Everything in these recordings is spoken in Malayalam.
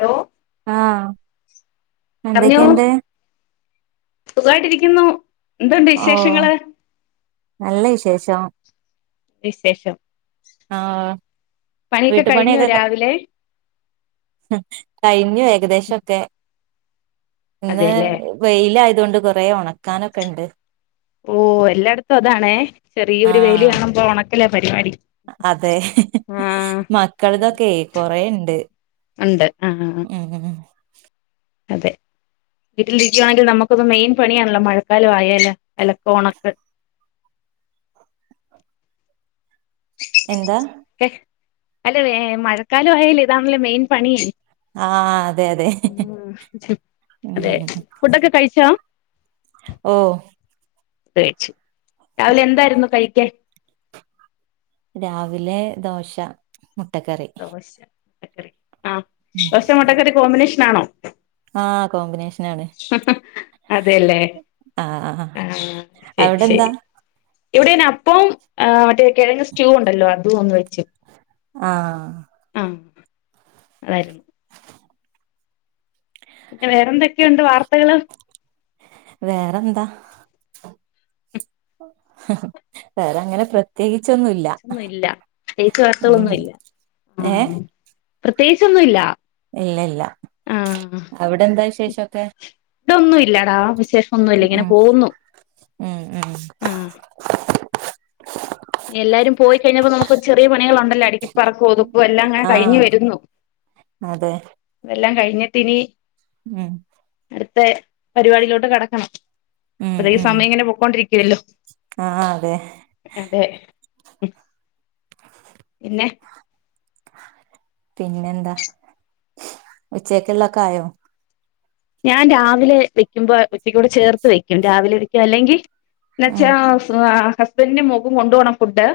ഹലോ ആഹ് പറഞ്ഞോ എന്തക്കെയിണ്ട്? സുഖായിട്ടിരിക്കുന്നു എന്തുണ്ട് ഓ വിശേഷങ്ങള്? നല്ല വിശേഷം വിശേഷം ആഹ് പണിയൊക്കെ കഴിഞ്ഞോ വീട്ടുപണിയൊക്കെ ക രാവിലെ? കഴിഞ്ഞു ഏകദേശൊക്കെ ഇന്ന് അതെല്ലേ വെയിലായതോണ്ട് കൊറേ ഒണക്കാനൊക്കെണ്ട് ഓഹ് എല്ലായിടത്തും അതാണ് ചെറിയ ഒരു വെയില് ആഹ് കാണുമ്പോ ഒണക്കല പരിപാടി അതെ മക്കൾതെ ഒക്കെ കൊറേ ഇണ്ട്. ആഹ് ആഹ് അതെ വീട്ടിലിരിക്കുവാണെങ്കി നമുക്കുള്ള മെയിൻ പണിയാണല്ലോ മഴക്കാലം ആയാല് അലക്ക, ഒണക്ക് എന്താ? അല്ല മഴക്കാലം ആയാലെ ഇതാണല്ലോ മെയിൻ പണീന്ന്? ആഹ് അതെ അതെ [unintelligible] അതെ ഉം ഫുഡൊക്കെ കഴിച്ചോ? ഓഹ് കഴിച്ച് രാവിലെ എന്തായിരുന്നു കഴിക്കാൻ? രാവിലെ ദോശ മുട്ടക്കറി. ദോശ മുട്ടക്കറി ആ ദോശ മുട്ടക്കറി കോമ്പിനേഷൻ ആണോ? ആ കോമ്പിനേഷനാണ്. അതേ ല്ലേ ആഹ് ആഹ് ആ ശരി അവിടെന്താ ശരി ഇവ്ടേ ന്നെ അപ്പോം ആ മറ്റേ കിഴങ്ങ് സ്റ്റൂ ഉണ്ടല്ലോ അതും ഒന്ന് വെച്ച് ആഹ് ആ അതായിരുന്നു പിന്നെ വേറെന്തൊക്കെയുണ്ട് വാർത്തകള്? വേറെന്താ വേറെങ്ങനെ പ്ര ത്യേകിച്ചൊന്നും ഇല്ല ച്ചൊന്നു ഇല്ല പ്രത്യേകിച്ച് വാർത്തകളൊന്നു ഇല്ല ഏഹ് ഉം പ്രത്യേകിച്ചൊന്നു ഇല്ല ഇല്ല ഇല്ല അവ്ടെ എന്താ വിശേഷൊക്കെ ഇവ്ടൊന്നു ഇല്ലെടാ വിശേഷ ഒന്നു ഇല്ല ഇങ്ങനെ ഉം പോകുന്നു ഉം എല്ലാരും പോയികഴിഞ്ഞപ്പോ നമുക്ക് ഒരു ചെറിയ പണികളുണ്ടല്ലോ അടിക്കി പറക്കും ഒതുക്കും എല്ലാം ങ്ങനെ കഴിഞ്ഞു ആഹ് വരുന്നു അതെ അതെല്ലാം കഴിഞ്ഞിട്ടിനി ഉം അടുത്ത പരിപാടിയിലോട്ട് കടക്കണം അപ്പഴേക്ക് സമയം ഇങ്ങനെ പൊക്കോണ്ടിരിക്കുവല്ലോ ആ അതെ തേ പിന്നെ പിന്നെന്താ ഉച്ചക്കുള്ളൊക്കെ ആയോ ഞാൻ രാവിലെ വെയ്ക്കുമ്പോ ഉച്ചയ്ക്കൂടെ ചേർത്ത് വെയ്ക്കും രാവിലെ വയ്ക്കും അല്ലെങ്കി ഉം എന്നുവച്ചാ ഹസ് ഹസ്ബന്റും മോക്കും കൊണ്ടു പോണം ഫുഡ്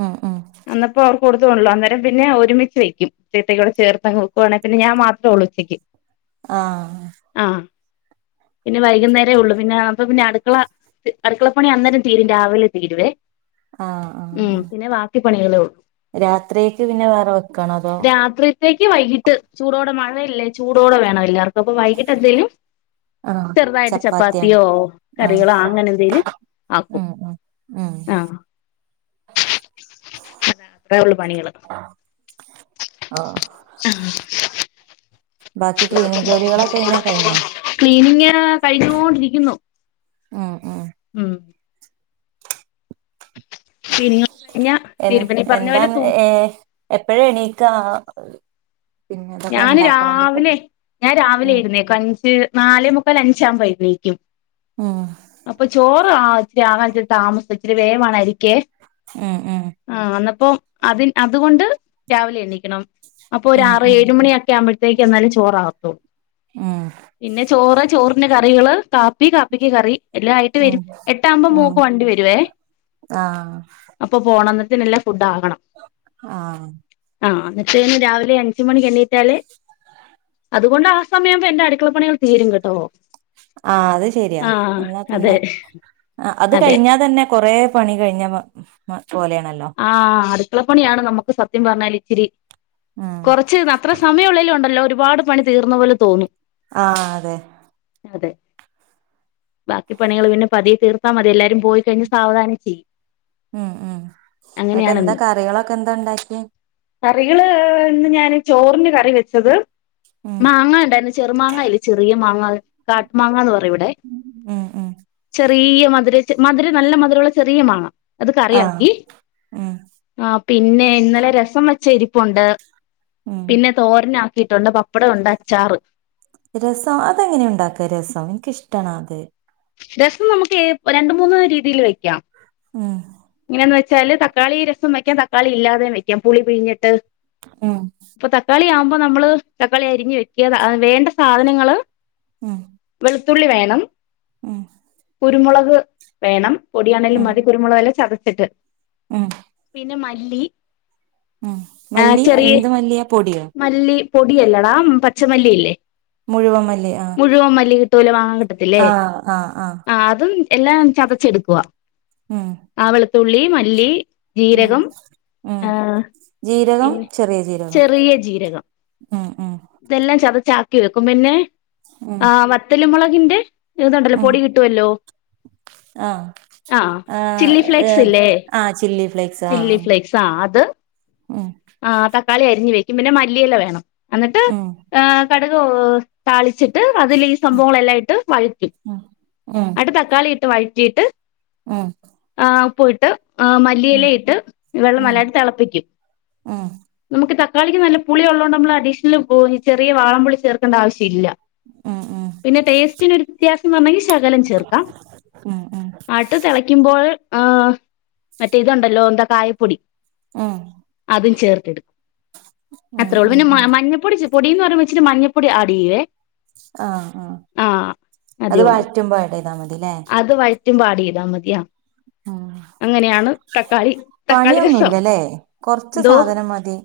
ഉം ഉം അന്നപ്പോ അവർക്ക് കൊടുത്ത് വിടണോല്ലൊ അന്നേരം പിന്നെ ഒരുമിച്ച് വയ്ക്കും ഉച്ചയ്ക്കത്തേക്കൂടെ ചേർത്ത് അങ്ങ് വയ്ക്കുവാണെങ്കി പിന്നെ ഞാൻ മാത്രേ ഉള്ളൂ ഉച്ചയ്ക്ക് ആഹ് ആ പിന്നെ വൈകുന്നേരേ ഒള്ള് പിന്നെ അപ്പ പിന്നെ അടുക്കളാ അടുക്കളപ്പണി അന്നേരം തീരും രാവിലെ തീരുവേ ആഹ് ഉം പിന്നെ ബാ ക്കി പണികളേ ഒള്ളൂ രാത്രിയേക്ക് പിന്നെ വേറെ വെക്കാണോ അതോ രാത്രിയത്തേക്ക് വൈകിട്ട് ചൂടോടെ മഴയല്ലേ ചൂടോടെ വേണം എല്ലാർക്കും അപ്പ വൈകിട്ട് എന്തേലും ആഹ് ചെറുതായിട്ട് ചപ്പാത്തിയാണ് ചപ്പാത്തിയോ ആഹ് കറികളോ അങ്ങനെ എന്തേലും ആക്കും ഉം ഉം ഉം അതാ അത്രേ ഒള്ളൂ പണികള് ഓഹ് ആ ബാക്കി ക്ലീനിംങ്ങ് ജോലികളൊക്കെ എങ്ങനേ കഴിഞ്ഞോ ക്ലീനിംങ്ങ് കഴിഞ്ഞോണ്ടിരിയ്ക്കുന്നു ഉം ഉം ഉം ക്ലീനിങ് കഴിഞ്ഞ എ തീരുപ്പനി പറഞ്ഞ പോലെ എന്താന്ന് തൂ ഏ എപ്പഴാ എണീക്കാ പിന്നെ ഇതൊക്കെ ഞാന് ഇണ്ടാക്കണെങ്കില് രാവിലെ ഞാൻ രാവിലെ ഉം എഴുന്നേക്കും അഞ്ച് നാലേമുക്കാല് അഞ്ചാകുമ്പൊ എഴുന്നേക്കും ഉം അപ്പൊ ചോറ് ആവാ ഇച്ചിരി ആവാൻ ഇച്ചരി താമസിച്ചു ഇച്ചിരി വേവാണ് അരിക്കെ ഉം ഉം ആഹ് അന്നപ്പം അതിൻ അതുകൊണ്ട് രാവിലെ എണ്ണീക്കണം അപ്പൊ ഒരു ഉം ആറ് ഉം ഏഴ് മണിയൊക്കെ ആവുമ്പയത്തേക്ക് എന്നാലും ചോറാക്കും ഉം പിന്നെ ചോറ് ചോറിന് കറി കറികള് കാപ്പി കാപ്പിക്ക് കറി എല്ലാം ആയിട്ട് ഉം വരും എട്ട് ആകുമ്പം ഉം മോക്ക് വണ്ടി വരുവേ ആഹ് അപ്പൊ പോണം അന്നരത്തിന് എല്ലാം ഫുഡാകണം ആഹ് ആഹ് അന്നരത്തേന് രാവിലെ അഞ്ച് മണിക്ക് എണീറ്റാലേ അതുകൊണ്ട് ആ സമയാവുമ്പം എന്റെ അടുക്കളപ്പണികൾ തീരും കേട്ടോ? ആഹ് അത് ശരിയാ ആഹ് എന്നാ പിന്നെ അതെ അത് അതെ കഴിഞ്ഞാ തന്നെ കൊറേ പണി കഴിഞ്ഞ മ പോലേണല്ലോ? ആഹ് അടുക്കളപ്പണിയാണ് നമുക്ക് സത്യം പറഞ്ഞാലിച്ചിരി ഉം കൊറച്ച് ന അത്ര സമയം ഒള്ളേലും ഉണ്ടല്ലോ ഒരുപാട് പണി തീർന്ന പോലെ തോന്നും ആഹ് അതന്നെ അതെ ബാക്കി പണികള് പിന്നെ പതിയെ തീർത്താ മതി എല്ലാരും പോയി കഴിഞ്ഞ് സാവധാനം ചെയ്യും ഉം ഉം ഇങ്ങട്ട് എന്താ അങ്ങനെയാണെന്നും കറികളൊക്കെ എന്താ ഇണ്ടാക്കിയേ? കറികള് ഇന്ന് ഞാന് ചോറിന് കറിവെച്ചത് ഉം മാങ്ങ ഇണ്ടായിരുന്നു ചെറു മാങ്ങയില്ലേ ചെറിയ മാങ്ങ കാട്ടു മാങ്ങ എന്ന് പറയും ഇവിടെ ഉം ഉം ചെറിയ മധുരച്ച് മധുരം നല്ല മധുരവുള്ള ചെറിയ മാങ്ങ അത് ആഹ് കറിയാക്കി ഉം ആഹ് പിന്നെ ഇന്നലെ രസം വെച്ചത് ഇരിപ്പുണ്ട് ഉം പിന്നെ തോരനാക്കിയിട്ടുണ്ട് പപ്പടം ഉണ്ട് അച്ചാറ് രസം അതെങ്ങനെയുണ്ടാക്ക രസം? എനിക്കിഷ്ട്ടാണ് അത് രസം നമുക്ക് രണ്ട് മൂന്ന് രീതിയില് വെക്കാം ഉം എങ്ങനേന്ന് വെച്ചാല് തക്കാളി രസം വയ്ക്കാം തക്കാളി ഇല്ലാതെയും വെക്കാം പുളി പിഴിഞ്ഞിട്ട് ഉം ഇപ്പൊ തക്കാളി ആവുമ്പോ നമ്മള് തക്കാളി അരിഞ്ഞ് വെക്കുക വേണ്ട സാധനങ്ങള് ഉം വെളുത്തുള്ളി വേണം ഉം കുരുമുളക് വേണം പൊടിയാണേലും ഉം മതി കുരുമുളക് എല്ലാം ചതച്ചിട്ട് ഉം പിന്നെ മല്ലി ഉം ആഹ് മല്ലി ചെറിയ എന്ത് മല്ലിയാ പൊടിയോ? മല്ലി പൊടിയല്ലടാ പച്ചമല്ലിയില്ലേ? മുഴുവൻ മല്ലി ആഹ് മുഴുവൻ മല്ലി കിട്ടുവല്ലോ വാങ്ങാൻ കിട്ടത്തില്ലേ? ആഹ് ആഹ് ആഹ് അതും എല്ലാം ചതച്ചെടുക്കുവ ഉം ആഹ് വെളത്തുള്ളി, മല്ലി ഉം ജീരകം, ഉം ആഹ് ജീരകം പിന്നെ ചെറിയ ജീരകം ചെറിയ ജീരകം ഉം ഉം ഇതെല്ലാം ചതച്ച് ആക്കി വെക്കും പിന്നെ ഉം ആ വറ്റല്മുളകിന്റെ ഇത് ഒണ്ടല്ലോ ഉം പൊടി കിട്ടുവല്ലോ ആഹ് ആഹ് ചില്ലി ആഹ് ഫ്ലെക്സില്ലേ ആഹ് ചില്ലി ഫ്ലേക്സ് ആഹ് ചില്ലി ഫ്ലെക്സ് ആഹ് അത് ഉം ആഹ് തക്കാളി അരിഞ്ഞ് വെക്കും പിന്നെ മല്ലിയില വേണം എന്നിട്ട് ഉം ആഹ് കടക് താളിച്ചിട്ട് അതിൽ ഈ സംഭവങ്ങളെല്ലാം ഇട്ട് വഴറ്റി ഉം ഉം അന്നിട്ട് തക്കാളി ഇട്ട് വഴറ്റിയിട്ട് ഉം ആഹ് ഉപ്പു ഇട്ട് ഉം മല്ലിയിലയിട്ട് വെള്ളം ഉം നല്ലായിട്ട് തെളപ്പിക്കും ഉം നമുക്ക് തക്കാളിക്ക് നല്ല പുളി ഉള്ളോണ്ട് നമ്മള് അഡീഷണൽ ചെറിയ വാളംപുളി ചേർക്കണ്ട ആവശ്യം ഇല്ല ഉം ഉം പിന്നെ ടേസ്റ്റിനൊരു വ്യത്യാസം വരണെങ്കിൽ ശകലം ചേർക്കാം ഉം ഉം ഉം ആട്ട് തിളക്കുമ്പോൾ ആഹ് മറ്റേ ഇതുണ്ടല്ലോ എന്താ കായപ്പൊടി ഉം അതും ചേർത്തിടും ഉം അത്രൊള്ളു ഉം പിന്നെ ഉം മഞ്ഞ പൊടി പൊടീന്ന് പറയുമ്പോ ഇച്ചിരി മഞ്ഞ പൊടി ആഡിയ്യുവേ ആഹ് ആഹ് അത് അതേ ഉള്ളൂ വഴറ്റുമ്പോ ആഡ് ചെയ്താ മതില്ലേ അത് വഴറ്റുമ്പോ ആഡ് ചെയ്താൽ മതിയ ഉം തക്കാളി രസം പണിയൊന്നുല്ലല്ലേ കൊറച്ച് എന്തോ സാധനം മതി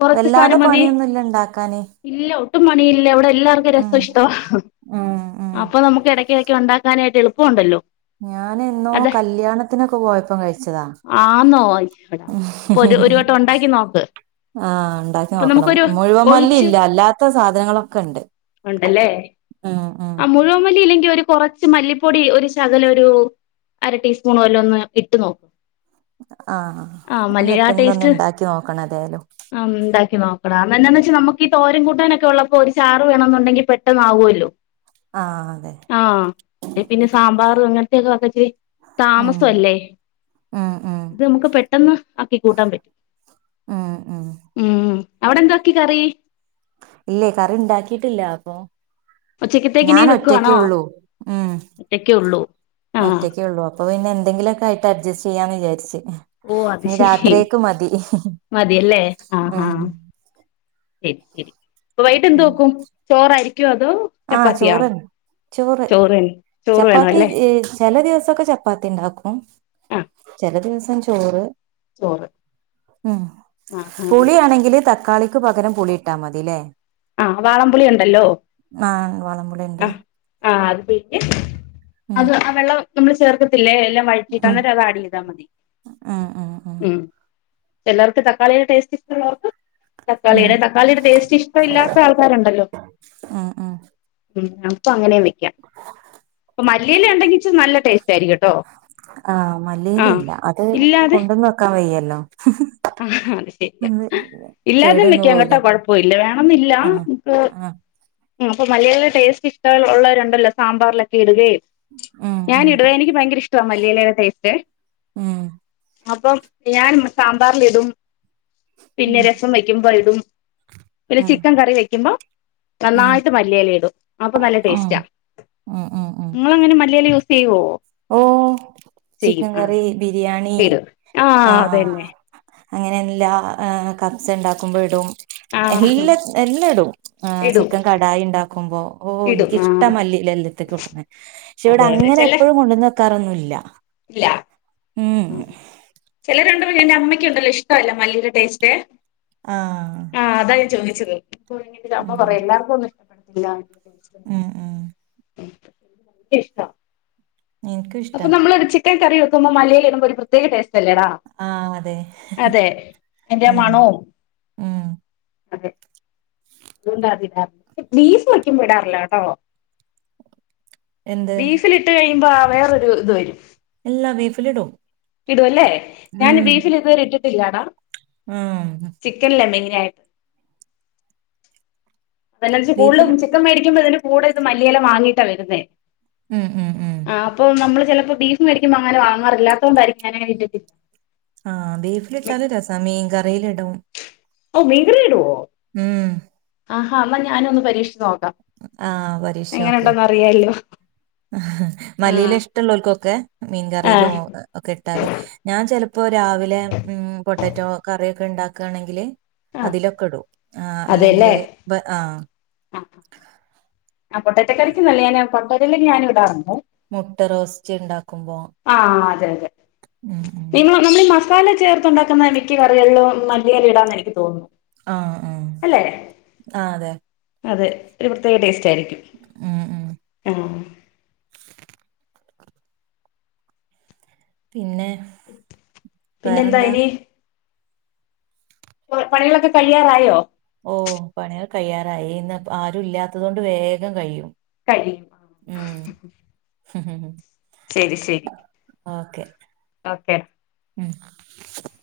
കൊറച്ച് വല്ലാതെ സാനം മതി പണിയൊന്നുല്ല ഇണ്ടാക്കാന് ഇല്ല ഒട്ടും പണിയില്ല ഇവിടെ എല്ലാവർക്കും ഉം രസം ഇഷ്ടോ ഉം ഉം അപ്പൊ നമുക്ക് ഇടക്ക് ഇടക്ക് ഉണ്ടാ ക്കാനായിട്ട് എളുപ്പമുണ്ടല്ലോ ഞാൻ എന്നോ അതെ കല്യാണത്തിനൊക്കെ പോയപ്പം കഴിച്ചതാ ആന്നോ അയിശ്വടാ ഇപ്പൊരു ഒരു വട്ടം ഉണ്ടാക്കി നോക്ക് ആഹ് ഉണ്ടാക്കി ഇപ്പൊ നോക്കണം നമുക്കൊരു മുഴുവൻ മല്ലി ഒഴിച്ച് ഇല്ല അല്ലാത്ത സാധനങ്ങളൊക്കെ ഉണ്ട് ഉണ്ടല്ലേ ഉം ഉം ആ മുഴുവൻ മല്ലി ഇല്ലെങ്കിൽ ഒരു കുറച്ച് മല്ലി പൊടി ഒരു ശകലം ഒരു അര ടീസ്പൂൺ വരെ ഒന്ന് ഇട്ട് നോക്കും. ആഹ് ഇന്ന്ട്ട് ഇന്നൊന്നു ഉണ്ടാക്കി ഒന്ന് ഉണ്ടാക്കി നോക്കണം ഏതായാലും. ആ ണ്ടാക്കി നോക്കടാ അ എന്ന എന്താ വച്ചാൽ നമുക്ക് തോരൻ കൂട്ടാനൊക്കെ ഉള്ളപ്പോ ഒരു ചാറ് വേണം എന്നുണ്ടെങ്കിൽ പെട്ടന്നാവകുമല്ലോ ആഹ അതെ. ആഹ് പിന്നെ സാമ്പാർ അങ്ങനത്തെക്കെ വെക്ക ഇത്തിരി ഉം താമസം അല്ലേ ഉം ഉം ഇത് നമുക്ക് പെട്ടെന്ന് ആക്കി കൂട്ടാൻ പറ്റും ഉം ഉം ഉം അവിടെ എന്തോക്കി കറി ഇല്ലേ കറി ഇണ്ടാക്കിയിട്ടില്ല അപ്പൊ ഉച്ചക്കത്തേക്ക് ഇനി ഞൻ ഒറ്റക്കെ വെക്കുവാണോ ഉള്ളൂ ഉം ഒറ്റക്കേ ഉള്ളൂ ആഹ് ഒറ്റക്ക് ഉള്ളൂ അപ്പൊ പിന്നെന്തെങ്കിലൊക്കായിട്ട് അഡ്ജസ്റ്റ് ചെയ്യാന്ന് വിചാരിച്ച് ഓ അത് ഇനി ശരി രാത്രിയേക്ക് മതി മതിയല്ലേ ആഹ് ഹഹ ഉം ശരി ശരി അപ്പൊ വൈകിട്ട് എന്ത് വെക്കും ചോറായിരിക്കോ അതോ ആഹ ചപ്പാത്തിയാ ചോറ്ൻ ചോറ് ചോറ് വേണം ചപ്പാത്തി അല്ലേ ഈ ചില ദിവസക്കെ ചപ്പാത്തി ഉണ്ടാക്കും ആഹ് ചില ദിവസം ചോറ് ചോറ് ഉം ആഹ് ആഹ് പുളിയാണെങ്കില് തക്കാളി ക്ക് പകരം പുളി ഇട്ടാ മതി ല്ലേ ആ വാളംപുളി ഉണ്ടല്ലോ ആ വളം പുളിഉണ്ട് ആ അത് പിഴിഞ്ഞ് ഉം അത് ആ വെള്ളം നമ്മള് ചേർക്കത്തില്ലേ എല്ലാം വഴറ്റിട്ടന്നെ ഉം അന്നേരം അത് ആഡ് ചെയ്താ മതി ഉം ചിലർക്ക് തക്കളിയുടെ ടേസ്റ്റ് ഇഷ്ടമുള്ളവർക്ക് ഉം തക്കാളിയുടെ തക്കാളിയുടെ ടേസ്റ്റ് ഇഷ് ഇല്ലാത്ത ആൾക്കാരുണ്ടല്ലോ ഉം ഉം ഉം അപ്പൊ അങ്ങനെ നിക്ക ക്ക പ്പ മല്ലിയില ഉണ്ടെങ്കി നല്ല ടേസ്റ്റ് ആയിരിക്കുട്ടോ. ആഹ മല്ലിയിലല്ല. അത് കൊണ്ടന്ന് വെക്കാൻ വയ്യല്ലോ. ആഹ അത് ശരിയാ. അത് ഇല്ലാതെ കേടന്ന് വെക്കാം കേട്ടോ പോവൂലേ കൊഴപ്പല്ല വേണന്നില്ല ആഹ് നമക്ക്. ആഹ് അപ്പൊ മല്ലിയില ടേസ്റ്റ്ഷ്ട്ട ഉള്ളവരുണ്ടല്ലോ സാമ്പാറൊക്കെ ഇടുകയും. ഉം ഞാന് ഉം ഇടും എനിക്ക് ഭയങ്കര ഇഷ്ടമാ മല്ലിയിലയുടെ ടേസ്റ്റ്. ഉം അപ്പം ഞാൻ സാമ്പാറിൽ ഇടും പിന്നെ ഉം രസം വെക്കുമ്പോൾ ഇടും. പിന്നെ ഉം ചിക്കൻ കറി വെക്കുമ്പോ. ഉം നന്നായിട്ട് മല്ലിയല ഇടും അപ്പൊ നല്ല ഉം ടേസ്റ്റ. ഉം ഉം ഉം നിങ്ങൾ എങ്ങനെ മല്ലിയല യൂസ് ചെയ്യോ ഓ ചെയ്യും. ചിക്കൻ ആ കറി ബിരിയാണി ചെയ്യും ആഹ് അതന്നെ. അങ്ങനെ എല്ലാ കപ്സേ ഉണ്ടാക്കുമ്പോൾ ഇടും. ആ എല്ലാ എല്ലാം ഇടും ഇടും ചിക്കൻ കടായി ഉണ്ടാക്കുമ്പോ. ഓ ഇടും ആ എനിക്കിഷ്ട മല്ലി ഇല എല്ലത്തിക്കും ഇടുന്നേ. പക്ഷെ ഇവിടെ അതെ അതെ അങ്ങനെ ചെല എപ്പോഴും കൊണ്ടന്ന് വെക്കാറൊന്നുമില്ല. ഇല്ല. ഉം ചിലരുണ്ടല്ലോ എന്റെ അമ്മയ്ക്കുണ്ടല്ലോ ഇഷ്ടമല്ല മല്ലിയുടെ ടേസ്റ്റ്. ആഹ് ആഹ് താ ഞാൻ ചോദിച്ചത് ഇപ്പന്റെ അമ്മ ഉം പറയും എല്ലാർക്കുന്നും ഇഷ്ടപ്പെടത്തില്ലന്ന്. ഉം ഉം ഇനിക്ക് ഭയങ്കര ഇഷ്ട്ടാ. എനിക്കും അപ്പ ഇഷ്ടാ നമ്മള ഒരു ചിക്കൻ കറി വെുമ്പോൾ മല്ലിയില ഇടുമ്പോ ഒരു പ്രത്യേക ടേസ്റ്റ് അല്ലെ. ല്ലടാ ആഹ് അതെ അതെ അയിന്റെ ഉം മണവും. ഉം അതെ. അതുകൊണ്ട് അതിന്റെ ബീഫ് വയ്ക്കുമ്പോ ഇടാറില്ലോട്ടോ. എന്ത് ബീഫിലിട്ട് കഴിയുമ്പോ വേറൊരു ഇത് വരും. എല്ലാ ബീഫിലിടും ഇടുല്ലേ ഞാൻ ബീഫിൽ ഇതുവരെ ഇട്ടിട്ടില്ലാടാ. ആഹ് ചിക്കനിലെ മെയിനായിട്ട്. അലർജി കൂടുതലും ബീഫില് ചിക്കൻ മേടിക്ക്പോ ഇതിന് കൂടെ മല്ലിയില വാങ്ങീട്ടാ വരുന്നേ. ഉം ഉം ഉം. ആഹ് അപ്പൊ നമ്മൾ ചിലപ്പോ ബീഫും വേടിക്കുമ്പോൾ അങ്ങനെ വങ്ങാറില്ലാത്തത് കൊണ്ടാരിക്കും ഞാൻ അങ്ങനെ ഇട്ടിട്ടില്ല ആഹ് ബീഫിലിട്ടാലും രസാ മീൻ കറിയിൽ ഇടും. ഓഹ് മീൻ കറിയിലിടോ ഉം ആഹാ ന്നാ ഞാൻ ഒന്ന് പരീക്ഷിച്ച് നോക്കാം ആ എങ്ങനെണ്ടോന്ന് അറിയാല്ലോ മലിയില ആഹ് ഇഷ്ടമുള്ളവർക്കൊക്കെ മീൻ കറിയിലോ ആഹ് ഒക്കെ ഇട്ടാൽ ഞാൻ ചിലപ്പോ ഇപ്പൊ രാവിലെ ഉം പൊട്ടറ്റോ കറിയൊക്കെ ഉണ്ടാക്കുകയാണെങ്കിൽ ആഹ് അതിലൊക്കെ ഇടും ആഹ് അല്ലെങ്കിൽ അതെല്ലേ ഇപ്പോ ആഹ് ആഹ് പൊട്ടറ്റ കറിക്കുന്നല്ല ഞാൻ പൊട്ടറ്റയിലല്ലേ ഞൻ ഇടാറുണ്ട് മുട്ട റോസ്റ്റ് ഉണ്ടാക്കുമ്പോൾ ആഹ് അതെ അതെ നിങ്ങൾ നമ്മൾ ഈ മസാല ചേർത്തണ്ടാക്കുന്ന മിക്ക കറികളിലും മല്ലിയില ഇടാന്ന് എനിക്ക് തോന്നുന്നു. ആഹ് അല്ലെ ആഹ് ആഹ് അതെ അതെ പ്രത്യേക ടേസ്റ്റ് ആയിരിക്കും ഉം, ഉം. ഉം പിന്നെ പിന്നെ എന്താ വേറെന്താ അയിൻ ഇപ്പോ പണികളൊക്കെ കഴിയാറായോ ഓ പണികെ കഴിയാറായി ഇന്ന് ആരും ഇല്ലാത്തതൊണ്ട് വേഗം കഴിയും. കഴിയും ഉം [inaudible] ശരി ശരി ഓക്കെ ഓക്കെ [inaudible]